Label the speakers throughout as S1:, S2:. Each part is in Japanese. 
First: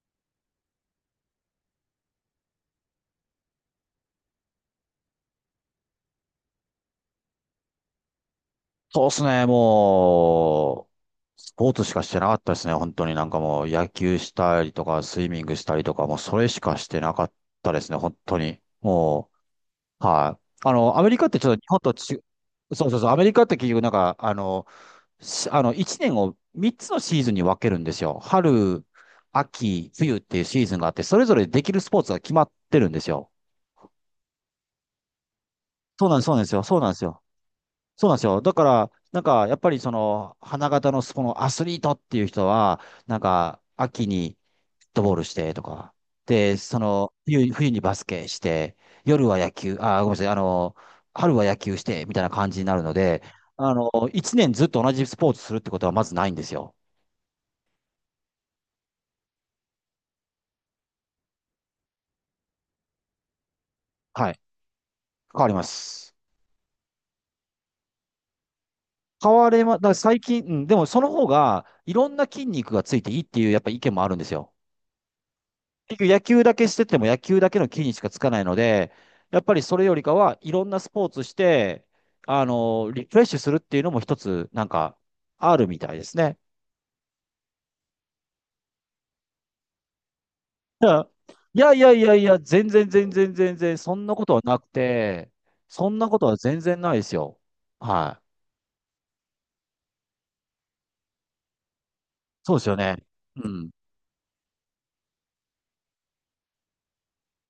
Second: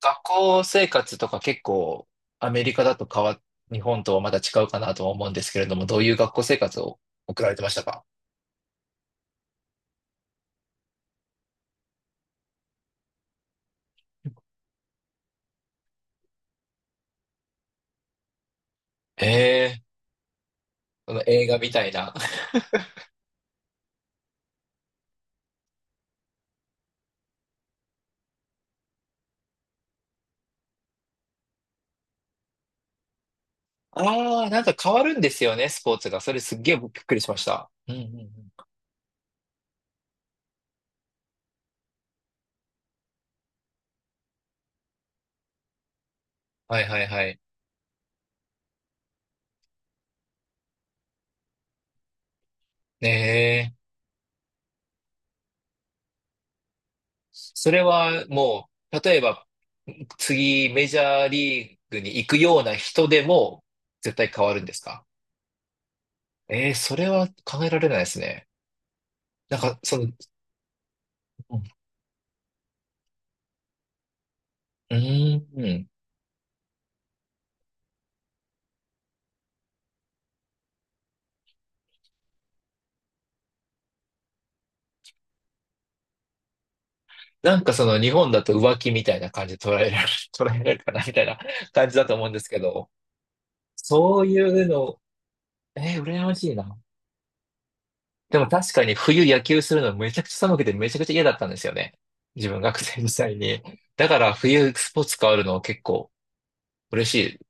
S1: 学校生活とか結構アメリカだと変わ、日本とはまた違うかなとは思うんですけれども、どういう学校生活を送られてましたか？
S2: そうですね、もう、スポーツしかしてなかったですね、本当にもう野球したりとか、スイミングしたりとか、もうそれしかしてなかったですね、本当に。
S1: ええー、
S2: はい。アメ
S1: そ
S2: リ
S1: の
S2: カってち
S1: 映
S2: ょっ
S1: 画
S2: と日
S1: み
S2: 本
S1: たい
S2: と
S1: な。
S2: ち、そうそうそう、アメリカって結局なんか、あの、しあの、1年を3つのシーズンに分けるんですよ。春、秋、冬っていうシーズンがあって、それぞれできるスポーツが決まってるんですよ。
S1: ああ、なんか変わるんですよね、スポー
S2: そう
S1: ツ
S2: なん
S1: が。
S2: です、そ
S1: そ
S2: うな
S1: れ
S2: んです
S1: すっ
S2: よ、
S1: げ
S2: そ
S1: え
S2: う
S1: び
S2: なん
S1: っ
S2: です
S1: くり
S2: よ。
S1: しました。うんうん
S2: そうなんで
S1: う
S2: すよ。
S1: ん。
S2: だから、やっぱりその、花形のそのアスリートっていう人は、秋にフットボールしてとか、で、そ
S1: はいはい
S2: の、
S1: はい。
S2: 冬にバスケして、夜は野球、ごめんなさい、春は野球して、みたいな感じになるの
S1: ね
S2: で、
S1: え。
S2: 一年ずっと同じスポーツするってことはまずないんですよ。
S1: それはもう、例えば、次メジャーリーグに行くような人でも絶対
S2: はい。
S1: 変わるんですか？
S2: 変わります。
S1: ええー、それは考えられないですね。
S2: 変わ
S1: なん
S2: れま、だ
S1: か、
S2: から
S1: その、
S2: 最近、うん、でもその方
S1: うん。
S2: が、いろんな筋肉がついていいっていう、やっぱ意見もあるんですよ。
S1: うーん。
S2: 結局野球だけしてても野球だけの木にしかつかないので、やっぱりそれよりかはいろんなスポーツして、リフレッシュするっていうのも一つあるみたいですね。
S1: なんかその日本だと浮気みたいな感じで捉えられる、捉えられる
S2: だ
S1: か
S2: か
S1: な
S2: ら、
S1: みたいな
S2: いや い
S1: 感
S2: や
S1: じ
S2: い
S1: だ
S2: や
S1: と
S2: い
S1: 思うん
S2: や、
S1: ですけ
S2: 全然
S1: ど、
S2: 全然全然、そんな
S1: そ
S2: こ
S1: う
S2: とは
S1: い
S2: な
S1: う
S2: く
S1: の、
S2: て、そんなこ
S1: 羨
S2: と
S1: ま
S2: は
S1: しい
S2: 全
S1: な。
S2: 然ないですよ。はい。
S1: でも確かに冬野球するのめちゃくちゃ寒くてめちゃくちゃ嫌だったんですよね。自
S2: そう
S1: 分
S2: ですよ
S1: 学生
S2: ね。
S1: 時代
S2: う
S1: に。
S2: ん。
S1: だから冬スポーツ変わるの結構嬉し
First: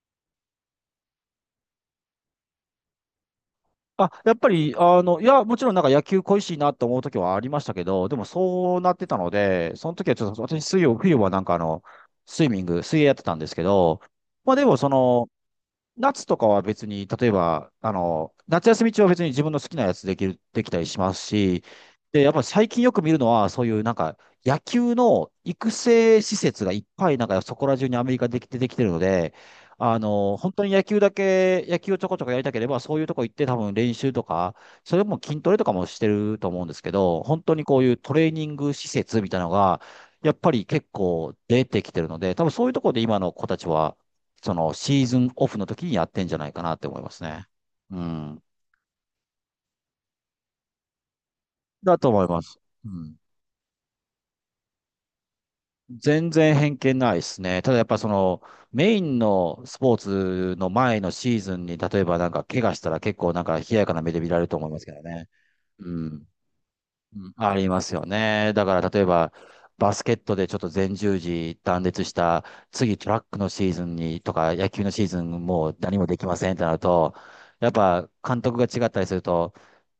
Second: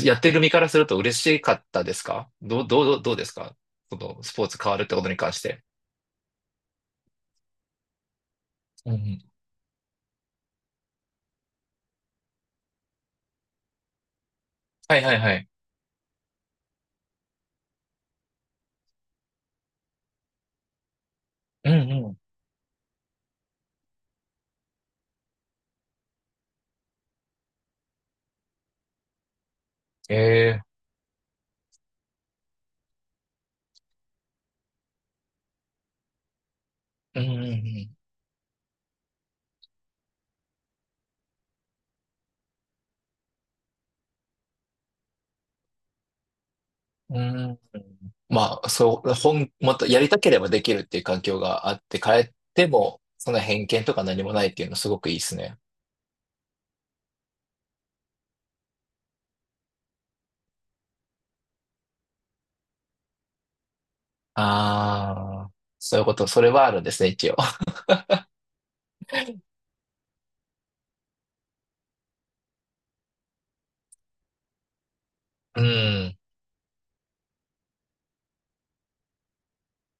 S1: い。やってる身からすると嬉しかったですか？どうですかこ
S2: あ、
S1: の
S2: や
S1: ス
S2: っ
S1: ポ
S2: ぱ
S1: ーツ変
S2: り、
S1: わるってことに
S2: い
S1: 関し
S2: や、も
S1: て。
S2: ちろん野球恋しいなと思う時はありましたけど、でもそうな
S1: うん
S2: っ
S1: う
S2: てた
S1: ん。
S2: ので、その時はちょっと私水曜、冬はスイミング、水泳やってたんですけど、まあでもそ
S1: はいはい
S2: の、
S1: はい。
S2: 夏とかは別に、例えば、夏休み中は別に自分の好きなやつできたりしますし、
S1: うんうん。
S2: で、やっぱり最近よく見るのは、そういう野球の育成施設がいっぱい、そこら中にアメリカできてるので、本
S1: ええ、
S2: 当に野球をちょこちょこやりたければ、そういうとこ行って多分練習とか、それも筋トレとかもしてると思うんですけ
S1: う
S2: ど、
S1: んう
S2: 本
S1: ん
S2: 当
S1: う
S2: にこう
S1: ん。
S2: いうトレーニング施設みたいなのが、やっぱり結構出てきてるので、多分そういうところで今の子たちは、そのシーズンオフの時にやってんじゃないかなって思いま
S1: う
S2: すね。
S1: ん。
S2: うん。
S1: まあ、そう、もっとやりたければできるっていう環境があっ
S2: だ
S1: て、
S2: と
S1: 変
S2: 思い
S1: え
S2: ます。
S1: て
S2: う
S1: も、
S2: ん。
S1: その偏見とか何もないっていうのすごくいいですね。
S2: 全然偏見ないですね。ただやっぱそのメインのスポーツの前のシーズンに例えば怪我したら結構冷ややかな目で見られると思いますけどね。
S1: ああ、
S2: う
S1: そういうこと、
S2: ん。
S1: それはあるんですね、
S2: う
S1: 一
S2: ん
S1: 応。
S2: ありますよね。だから例えばバスケットでちょっと前十字断裂した次トラックのシーズンにとか野球のシーズン
S1: う
S2: もう何もで
S1: ん。
S2: きませんってなるとやっぱ監督が違ったりすると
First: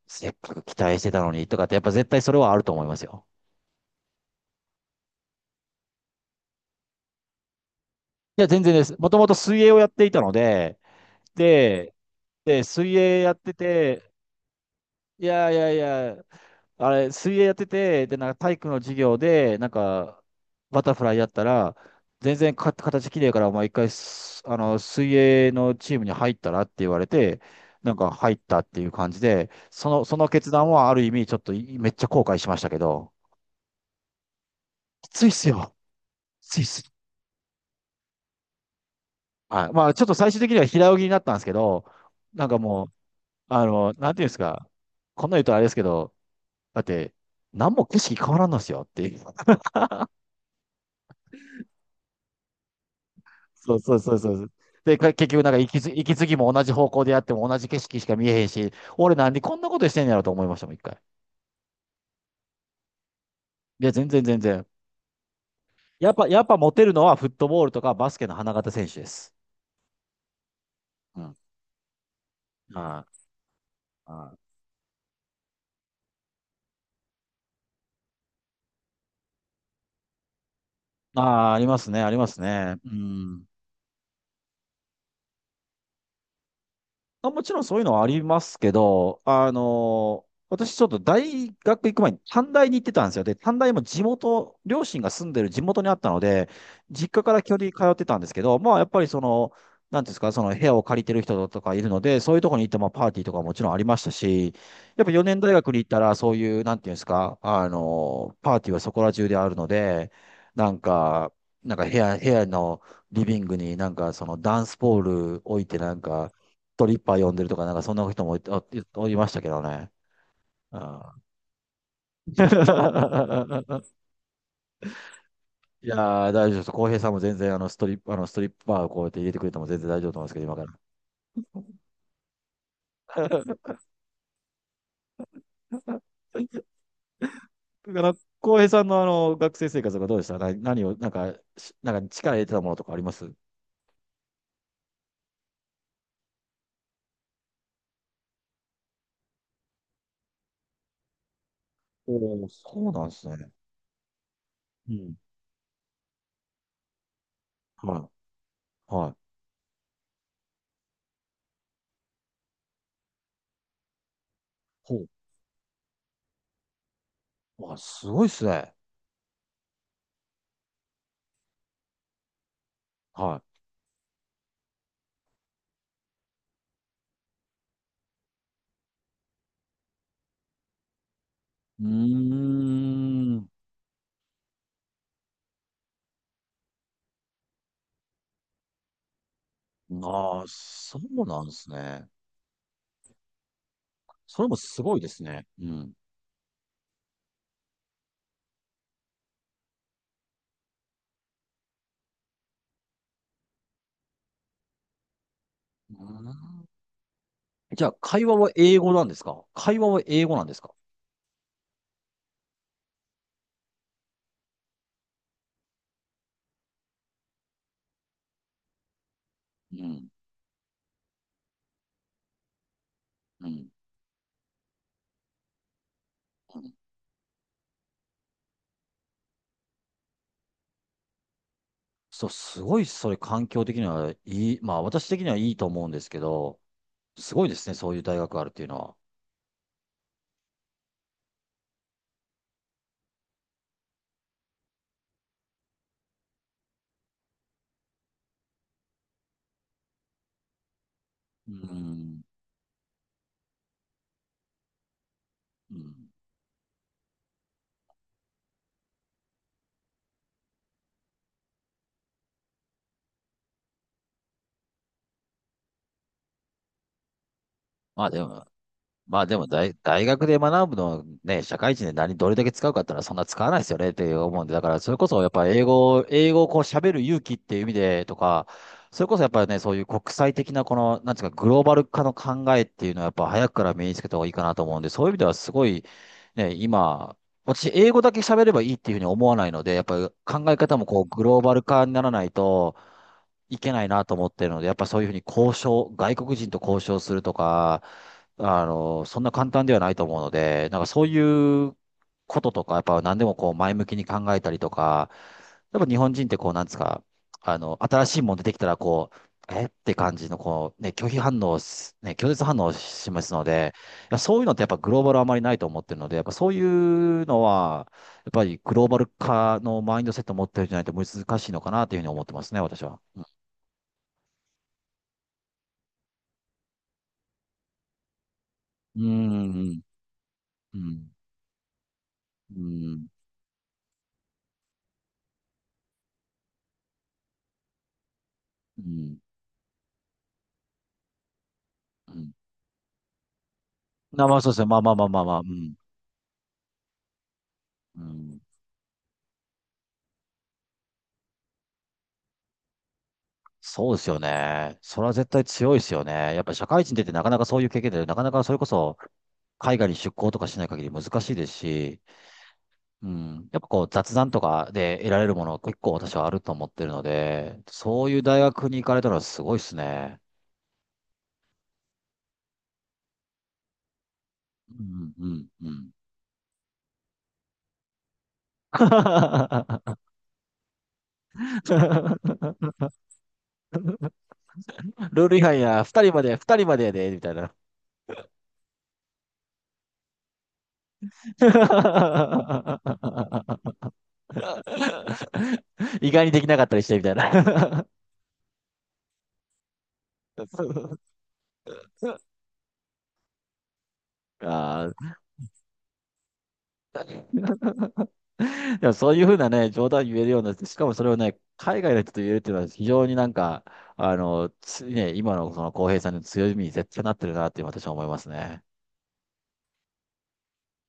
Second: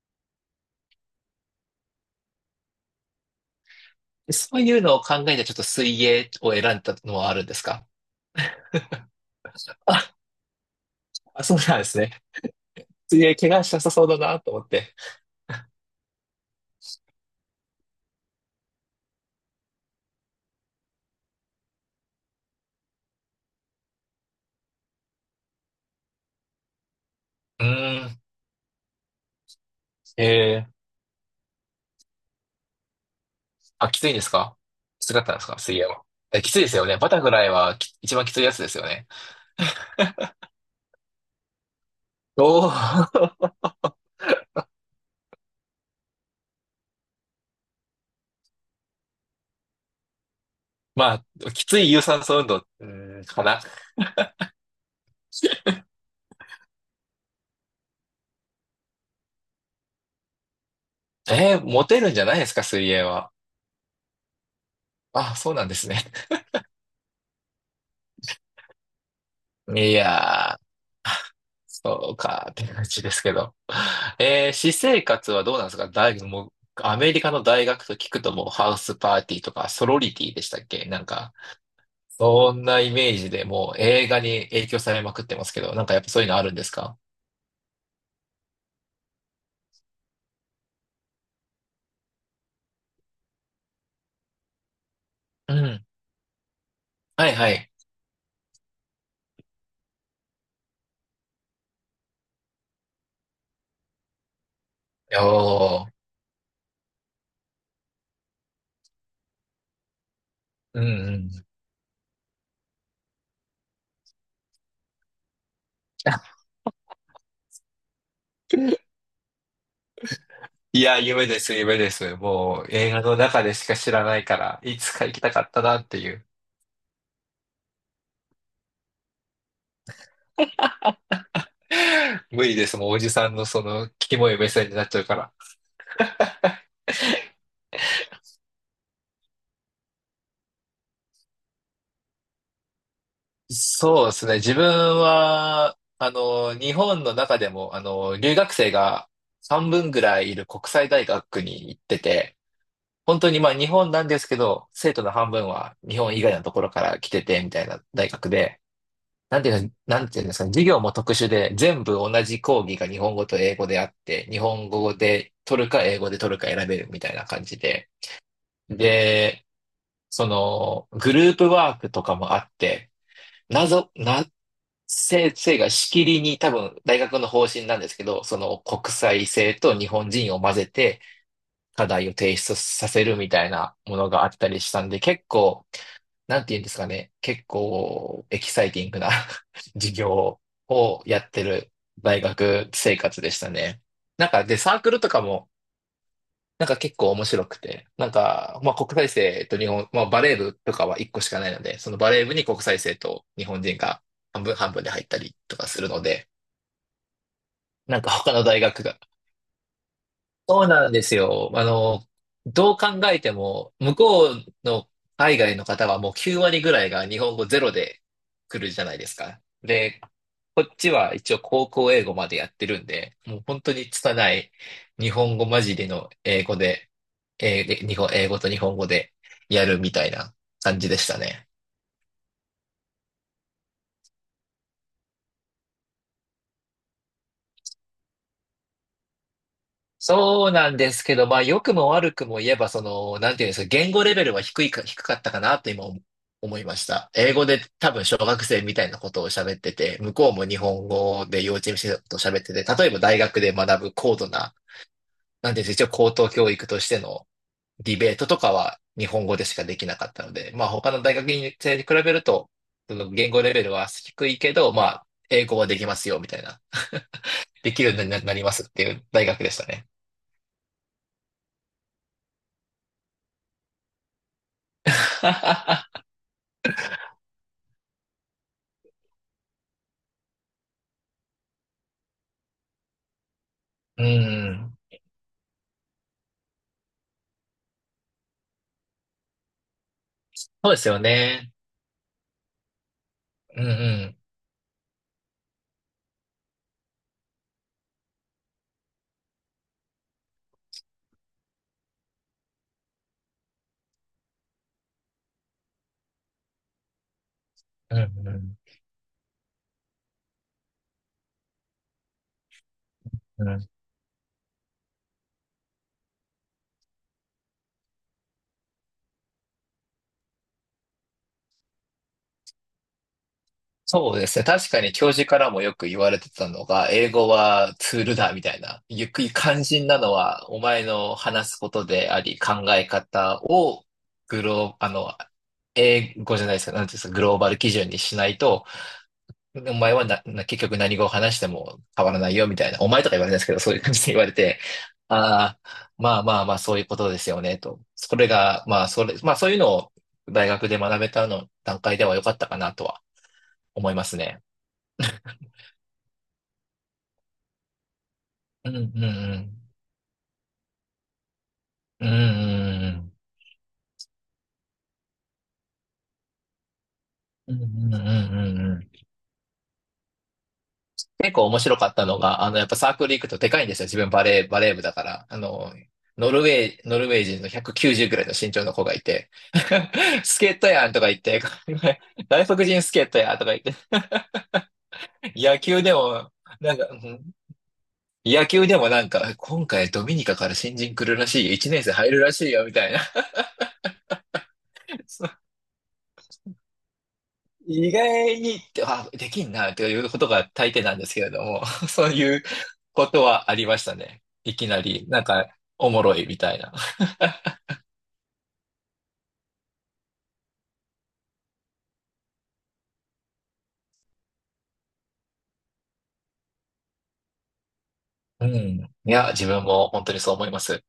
S2: せっかく期待してたのにとかって、やっぱ絶対それはあると思いますよ。
S1: そういうのを考えて、ちょっと水泳を選んだのはあるんですか？
S2: いや、全然です。もともと水泳をやっ
S1: あ、
S2: ていたので、
S1: あそうなんで
S2: で、
S1: すね。
S2: で、水泳
S1: 水
S2: やっ
S1: 泳怪
S2: て
S1: 我しなさそう
S2: て、
S1: だなと思って。
S2: いやいやいや、あれ、水泳やってて、で、体育の授業で、バタフライやったら、全然形きれいから、お前一回す、あの、水泳のチームに入ったらって言われて、
S1: うーん。
S2: 入ったっていう感じで、その、その決
S1: ええ、
S2: 断はある意味、ちょっとめっちゃ後悔しましたけど、
S1: あ、きついんですか？き
S2: き
S1: つかっ
S2: ついっ
S1: たんです
S2: す
S1: か
S2: よ。
S1: 水泳は？え、
S2: き
S1: きつ
S2: つ
S1: い
S2: いっ
S1: ですよ
S2: す。
S1: ね。バタフライは一番きついやつですよね。
S2: はい。まあ、ちょっと最終的には平泳ぎになったんですけど、なんか
S1: おお。
S2: もう、あの、なんていうんですか、こんな言うとあれですけど、だって、何も景色変わらんのですよっていう。
S1: まあ、きつい有酸素運動、かな。
S2: そうそうそうそうそう。で、結局息継ぎ、息継ぎも同じ方向でやっても同じ景色しか見えへんし、俺なんでこんなことしてんやろと思いましたもん、一回。
S1: モテるんじゃないですか、水泳は。
S2: いや、全然全然。
S1: あ、そうなんですね。
S2: やっぱ、やっぱモテるのはフットボールとかバスケの花形選手です。
S1: いやー、
S2: うん。は
S1: そうか、って
S2: い。
S1: 感じ
S2: は
S1: ですけど。
S2: い。
S1: 私生活はどうなんですか？大学、もう、アメリカの大学と聞くともうハウスパーティーとかソロリティでしたっけ、なん
S2: あ
S1: か、
S2: あ、ありますね、あります
S1: そん
S2: ね。
S1: な
S2: う
S1: イメージで
S2: ん。
S1: もう映画に影響されまくってますけど、なんかやっぱそういうのあるんですか？
S2: あ、もちろんそういうのはありますけど、私ちょっと大学行く前に短大に行ってたんですよ。で、短大も地元、両親が住んでる
S1: う
S2: 地元
S1: ん。
S2: にあったので、実家
S1: は
S2: か
S1: い
S2: ら基
S1: は
S2: 本的
S1: い。
S2: に通ってたんですけど、まあやっぱりその、なんていうんですか、その部屋を借りてる人とかいるので、そういうところに行ってもパーティーとかもちろんありましたし、やっぱ4年大学に
S1: お
S2: 行っ
S1: ー。
S2: たらそういう、なんていうんですか、パーティーはそこら中であるので、なん
S1: うんうん。
S2: か、部屋のリビングにそのダンスポール置いてなんか、トリッパー呼んでるとか、そんな人もいた、おいましたけどね。う
S1: いや、
S2: ん。
S1: 夢です、夢です。もう映画の中でしか知 らないから、いつか行きたかったなっ
S2: いや
S1: ていう。
S2: ー、大丈夫です。浩平さんも全然あのストリップ、あのストリッパーをこうやって入れてくれても全然大丈夫と思うんですけど、今から。
S1: 無理です、もうおじさんのその、キモい目線になっちゃうから。
S2: だから、浩平さんのあの学生生活がどうでしたな何を、なんか力入れてたものとかあります
S1: そうですね、自分は、あの、日本の中でも、あの、留学生が半分ぐらいいる国際大学に行って
S2: お
S1: て、
S2: おー、そうなんで
S1: 本
S2: す
S1: 当に
S2: ね。
S1: まあ日本なんですけど、
S2: う
S1: 生徒の
S2: ん。
S1: 半分は日本以外のところから来てて、みたいな大
S2: は
S1: 学で、
S2: い。はい。
S1: なんていうんですかね、授業も特殊で、全部同じ講義が日本語と英語であって、日本語
S2: ほ
S1: で取るか英語で取るか選べるみたいな感じ
S2: う。あ、
S1: で。
S2: すごいっすね。
S1: で、その、グループワークとかもあって、
S2: は
S1: 謎、な、先生がしきりに多分大学の方針なんですけど、その国際性と日本人を混ぜて
S2: い。う
S1: 課題を提出させるみ
S2: ー
S1: た
S2: ん。
S1: いなものがあったりしたんで、結構なんて言うんですかね、結構エキサイティングな 授
S2: あ
S1: 業
S2: あ、そ
S1: をや
S2: う
S1: っ
S2: な
S1: て
S2: んです
S1: る
S2: ね。
S1: 大学生活でしたね。なん
S2: そ
S1: か
S2: れも
S1: で、サー
S2: す
S1: ク
S2: ご
S1: ル
S2: い
S1: と
S2: で
S1: か
S2: すね。
S1: も、
S2: うん。
S1: なんか結構面白くて、なんか、まあ国際生と日本、まあバレー部とかは1個しかないので、そのバレー部に国際生と日本人が半分半分で入ったりとかする
S2: う
S1: の
S2: ー
S1: で、
S2: ん。じゃあ、
S1: なんか
S2: 会
S1: 他
S2: 話
S1: の
S2: は
S1: 大
S2: 英
S1: 学
S2: 語
S1: が
S2: なんですか会話は英語なんです
S1: そう
S2: か
S1: なんですよ。あの、どう考えても、向こうの海外の方はもう9割ぐらいが日本語ゼロで来るじゃないですか。
S2: う
S1: で、
S2: ん。
S1: こっちは一応高校英語までやってるんで、もう
S2: う
S1: 本
S2: ん。
S1: 当に拙い日本語混じりの英語
S2: うん。
S1: で、で英語と日本語でやるみたいな感じでしたね。
S2: そう、すごい、それ環境的にはいい、まあ私的にはいいと思うんですけど、すごいですね、そういう大学があるっていうのは。
S1: そうなんですけど、まあ、良くも悪くも言えば、その、なんていうんですか、言語レベルは低いか、低かったかなと今思いました。英語で多分小学生みたいなことを喋ってて、向こうも日本語で
S2: う
S1: 幼稚園生と
S2: ん。
S1: 喋ってて、例えば大学で学ぶ高度な、なんていうんで
S2: う
S1: すか、一応
S2: ん。
S1: 高等教育としてのディベートとかは日本語でしかできなかったので、まあ、他の大学生に比べると、その言語レベルは低いけど、まあ、英語はできますよ、みたいな。できるよ
S2: ま
S1: う
S2: あ
S1: にな
S2: で
S1: なり
S2: も、
S1: ますっていう
S2: まあ
S1: 大
S2: で
S1: 学
S2: も
S1: でしたね。
S2: 大学で学ぶのをね、社会人で何、どれだけ使うかってのはそんな使わないですよねって思うんで、だからそれこそやっぱ英語をこう喋る勇気っていう意味でとか、それこそやっぱりね、そういう国際的なこの、なんていうか、グローバル化の考えっていうのはやっぱ早くから身につ
S1: う
S2: けた方がいいかなと
S1: ん。
S2: 思うんで、そういう意味ではすごい、ね、今、私、英語だけ喋ればいいっていうふうに思わないので、やっぱり考え
S1: そうで
S2: 方も
S1: すよ
S2: こう、グロー
S1: ね。
S2: バル化にならないとい
S1: うんう
S2: けないなと
S1: ん。
S2: 思ってるので、やっぱそういうふうに外国人と交渉するとか、そんな簡単ではないと思うので、そういうこととか、やっぱ何でもこう前向きに考えたりとか、やっぱ日本人ってこう、なんですか、
S1: う
S2: 新しいもん出てき
S1: ん
S2: たらこう、えって感じのこう、ね、拒否反応す、ね、拒絶反応を示すの
S1: うんうん。
S2: で、いやそういうのってやっぱグローバルあまりないと思ってるので、やっぱそういうのは、やっぱりグローバル化のマインドセットを持ってるんじゃないと難しいのかなというふうに思ってますね、私は。
S1: そうですね。確かに教授からもよく言われてたのが、英語はツールだみたいな。
S2: う
S1: ゆっくり肝
S2: ん。
S1: 心なのは、お
S2: う
S1: 前
S2: ん。
S1: の話すことであり、
S2: うん。
S1: 考え
S2: うん。
S1: 方をグロー、あの、英語じゃないですか。なんていうんですか、グローバル基準にしないと、
S2: うん。
S1: お前はな結局何語を話しても変
S2: う
S1: わらな
S2: ん。
S1: いよみたいな、お前とか言われないですけど、そういう感じで言
S2: ま
S1: わ
S2: あ、
S1: れ
S2: まあそうで
S1: て、
S2: すね。まあまあまあまあまあ、う
S1: あ
S2: ん。
S1: あ、まあまあまあ、そういうことですよね、と。
S2: う
S1: それ
S2: ん。
S1: が、まあ、それ、まあそういうのを大学で学べたの段階では良かったかなとは思
S2: そ
S1: い
S2: うで
S1: ま
S2: す
S1: す
S2: よ
S1: ね。
S2: ね。それは絶対強いですよね。やっぱり社会人出てなかなかそういう経験で、なかなかそれこ
S1: うんう
S2: そ
S1: ん
S2: 海外に出向とかしない限り難しいですし、
S1: うん。うんう
S2: うん。やっぱこう雑談とかで得られるもの結構私はあると思ってるの
S1: んう
S2: で、
S1: ん。うんうんう
S2: そういう大
S1: んうん
S2: 学
S1: う
S2: に
S1: ん、
S2: 行かれたらすごいですね。
S1: 結構面白かったのが、あの、やっぱサークル行くとでかいんですよ。自分バレー、バレー
S2: う
S1: 部だか
S2: ん、う
S1: ら。あ
S2: ん、う
S1: の、
S2: ん。
S1: ノルウェー人の190ぐらいの身長の子がいて、スケートやんとか言って、外国人スケートやんとか言って、
S2: ルール違
S1: 野
S2: 反
S1: 球
S2: や、
S1: で
S2: 二人ま
S1: も、
S2: で、二人
S1: な
S2: ま
S1: ん
S2: で
S1: か、
S2: や
S1: う
S2: で、みた
S1: ん
S2: いな。
S1: 野球でもなんか、今回ドミニカから新人来るらしいよ、1年生入るらしいよ、みたいな。そう
S2: 意外にできなかったりしてみたいな。
S1: 意外にって、あ、できんな、ということが大抵なんで すけれども、そういうことはありましたね。いきな
S2: あ
S1: り、
S2: ー、
S1: なんか、おもろいみたいな。
S2: でもそういうふうなね、冗談言えるようになって、しかもそれをね、海外の人と言えるっていうのは非常につね、今のその浩平さんの強みに絶対なってるなって私は思います
S1: うん。
S2: ね。
S1: いや、自分も本当にそう思います。